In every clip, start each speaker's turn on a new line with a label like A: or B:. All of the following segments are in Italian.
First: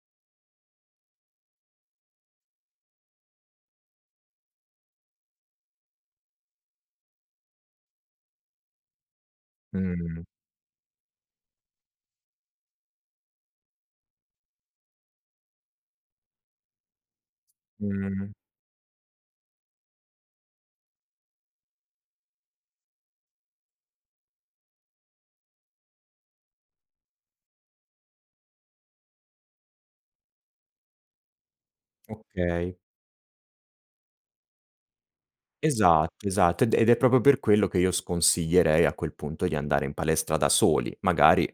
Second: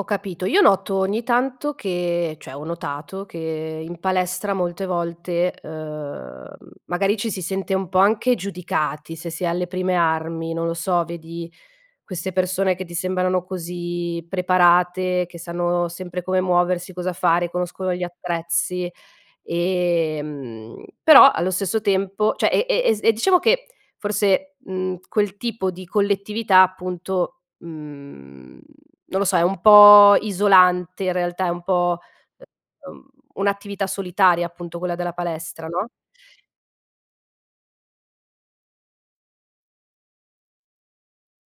A: Ho capito, io noto ogni tanto che cioè, ho notato che in palestra molte volte, uhm, magari ci si sente un po' anche giudicati, se sei alle prime
B: Mh.
A: armi. Non lo so, vedi queste persone che ti sembrano così preparate, che sanno sempre come muoversi, cosa fare, conoscono gli
B: Mh.
A: attrezzi e, mhmm, però allo stesso tempo, cioè e e e s e diciamo che forse, mhmm, quel tipo di collettività appunto, mhmm, non lo so, è un po' isolante in realtà, è un po',
B: Okay.
A: uhm, un'attività solitaria appunto quella della palestra, no?
B: Esatto, esatto. Ed è ed è proprio per quello che io sconsiglierei a quel punto di andare in palestra da soli. Magari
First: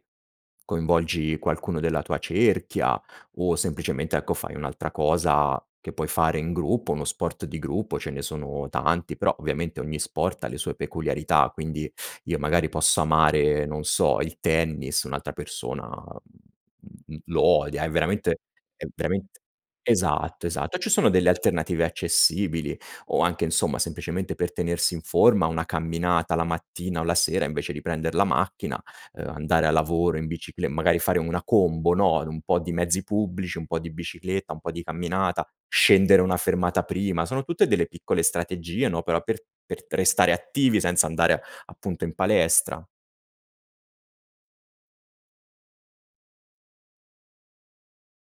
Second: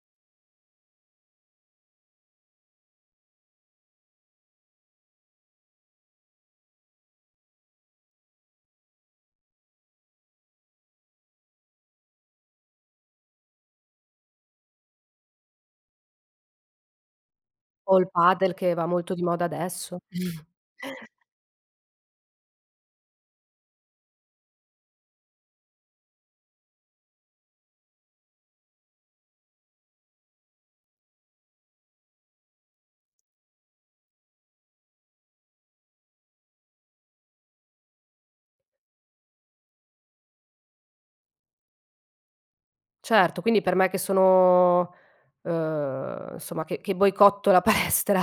B: coinvolgi qualcuno della tua cerchia, o semplicemente, ecco, fai un'altra cosa che puoi fare in gruppo, uno sport di gruppo, ce ne sono tanti, però ovviamente ogni sport ha le sue peculiarità; quindi io magari posso amare, non so, il tennis, un'altra persona, mhmm, mhmm, l lo odia. È
A: O il
B: veramente
A: padel che va
B: è
A: molto di
B: verament
A: moda adesso.
B: esatto, esatto. Ci sono delle alternative accessibili o anche, insomma, semplicemente per tenersi in forma una camminata la mattina o la sera invece di prender la macchina, uhm, andare a lavoro in biciclet magari fare una combo, no, un po' di mezzi pubblici, un po' di bicicletta, un po' di camminata, scendere una fermata prima, sono tutte delle piccole strategie, no, però per per restare attivi senza andare appunto in palestra.
A: Certo, quindi per me che sono uhm, insomma, che che boicotto la palestra,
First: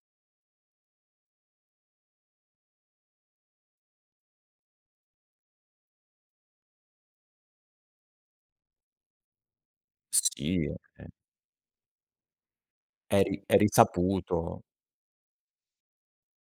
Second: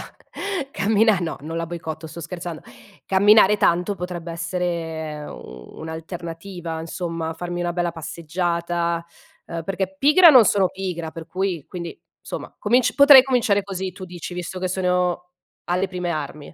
A: cammina no, non la boicotto, sto scherzando. Camminare tanto potrebbe essere, ehm, un'alternativa, insomma, farmi una bella passeggiata, ehm, perché pigra non
B: Sì,
A: sono
B: e
A: pigra, per cui, quindi, insomma, cominc potrei
B: È ri è
A: cominciare così, tu dici, visto
B: risaputo.
A: che sono alle prime armi.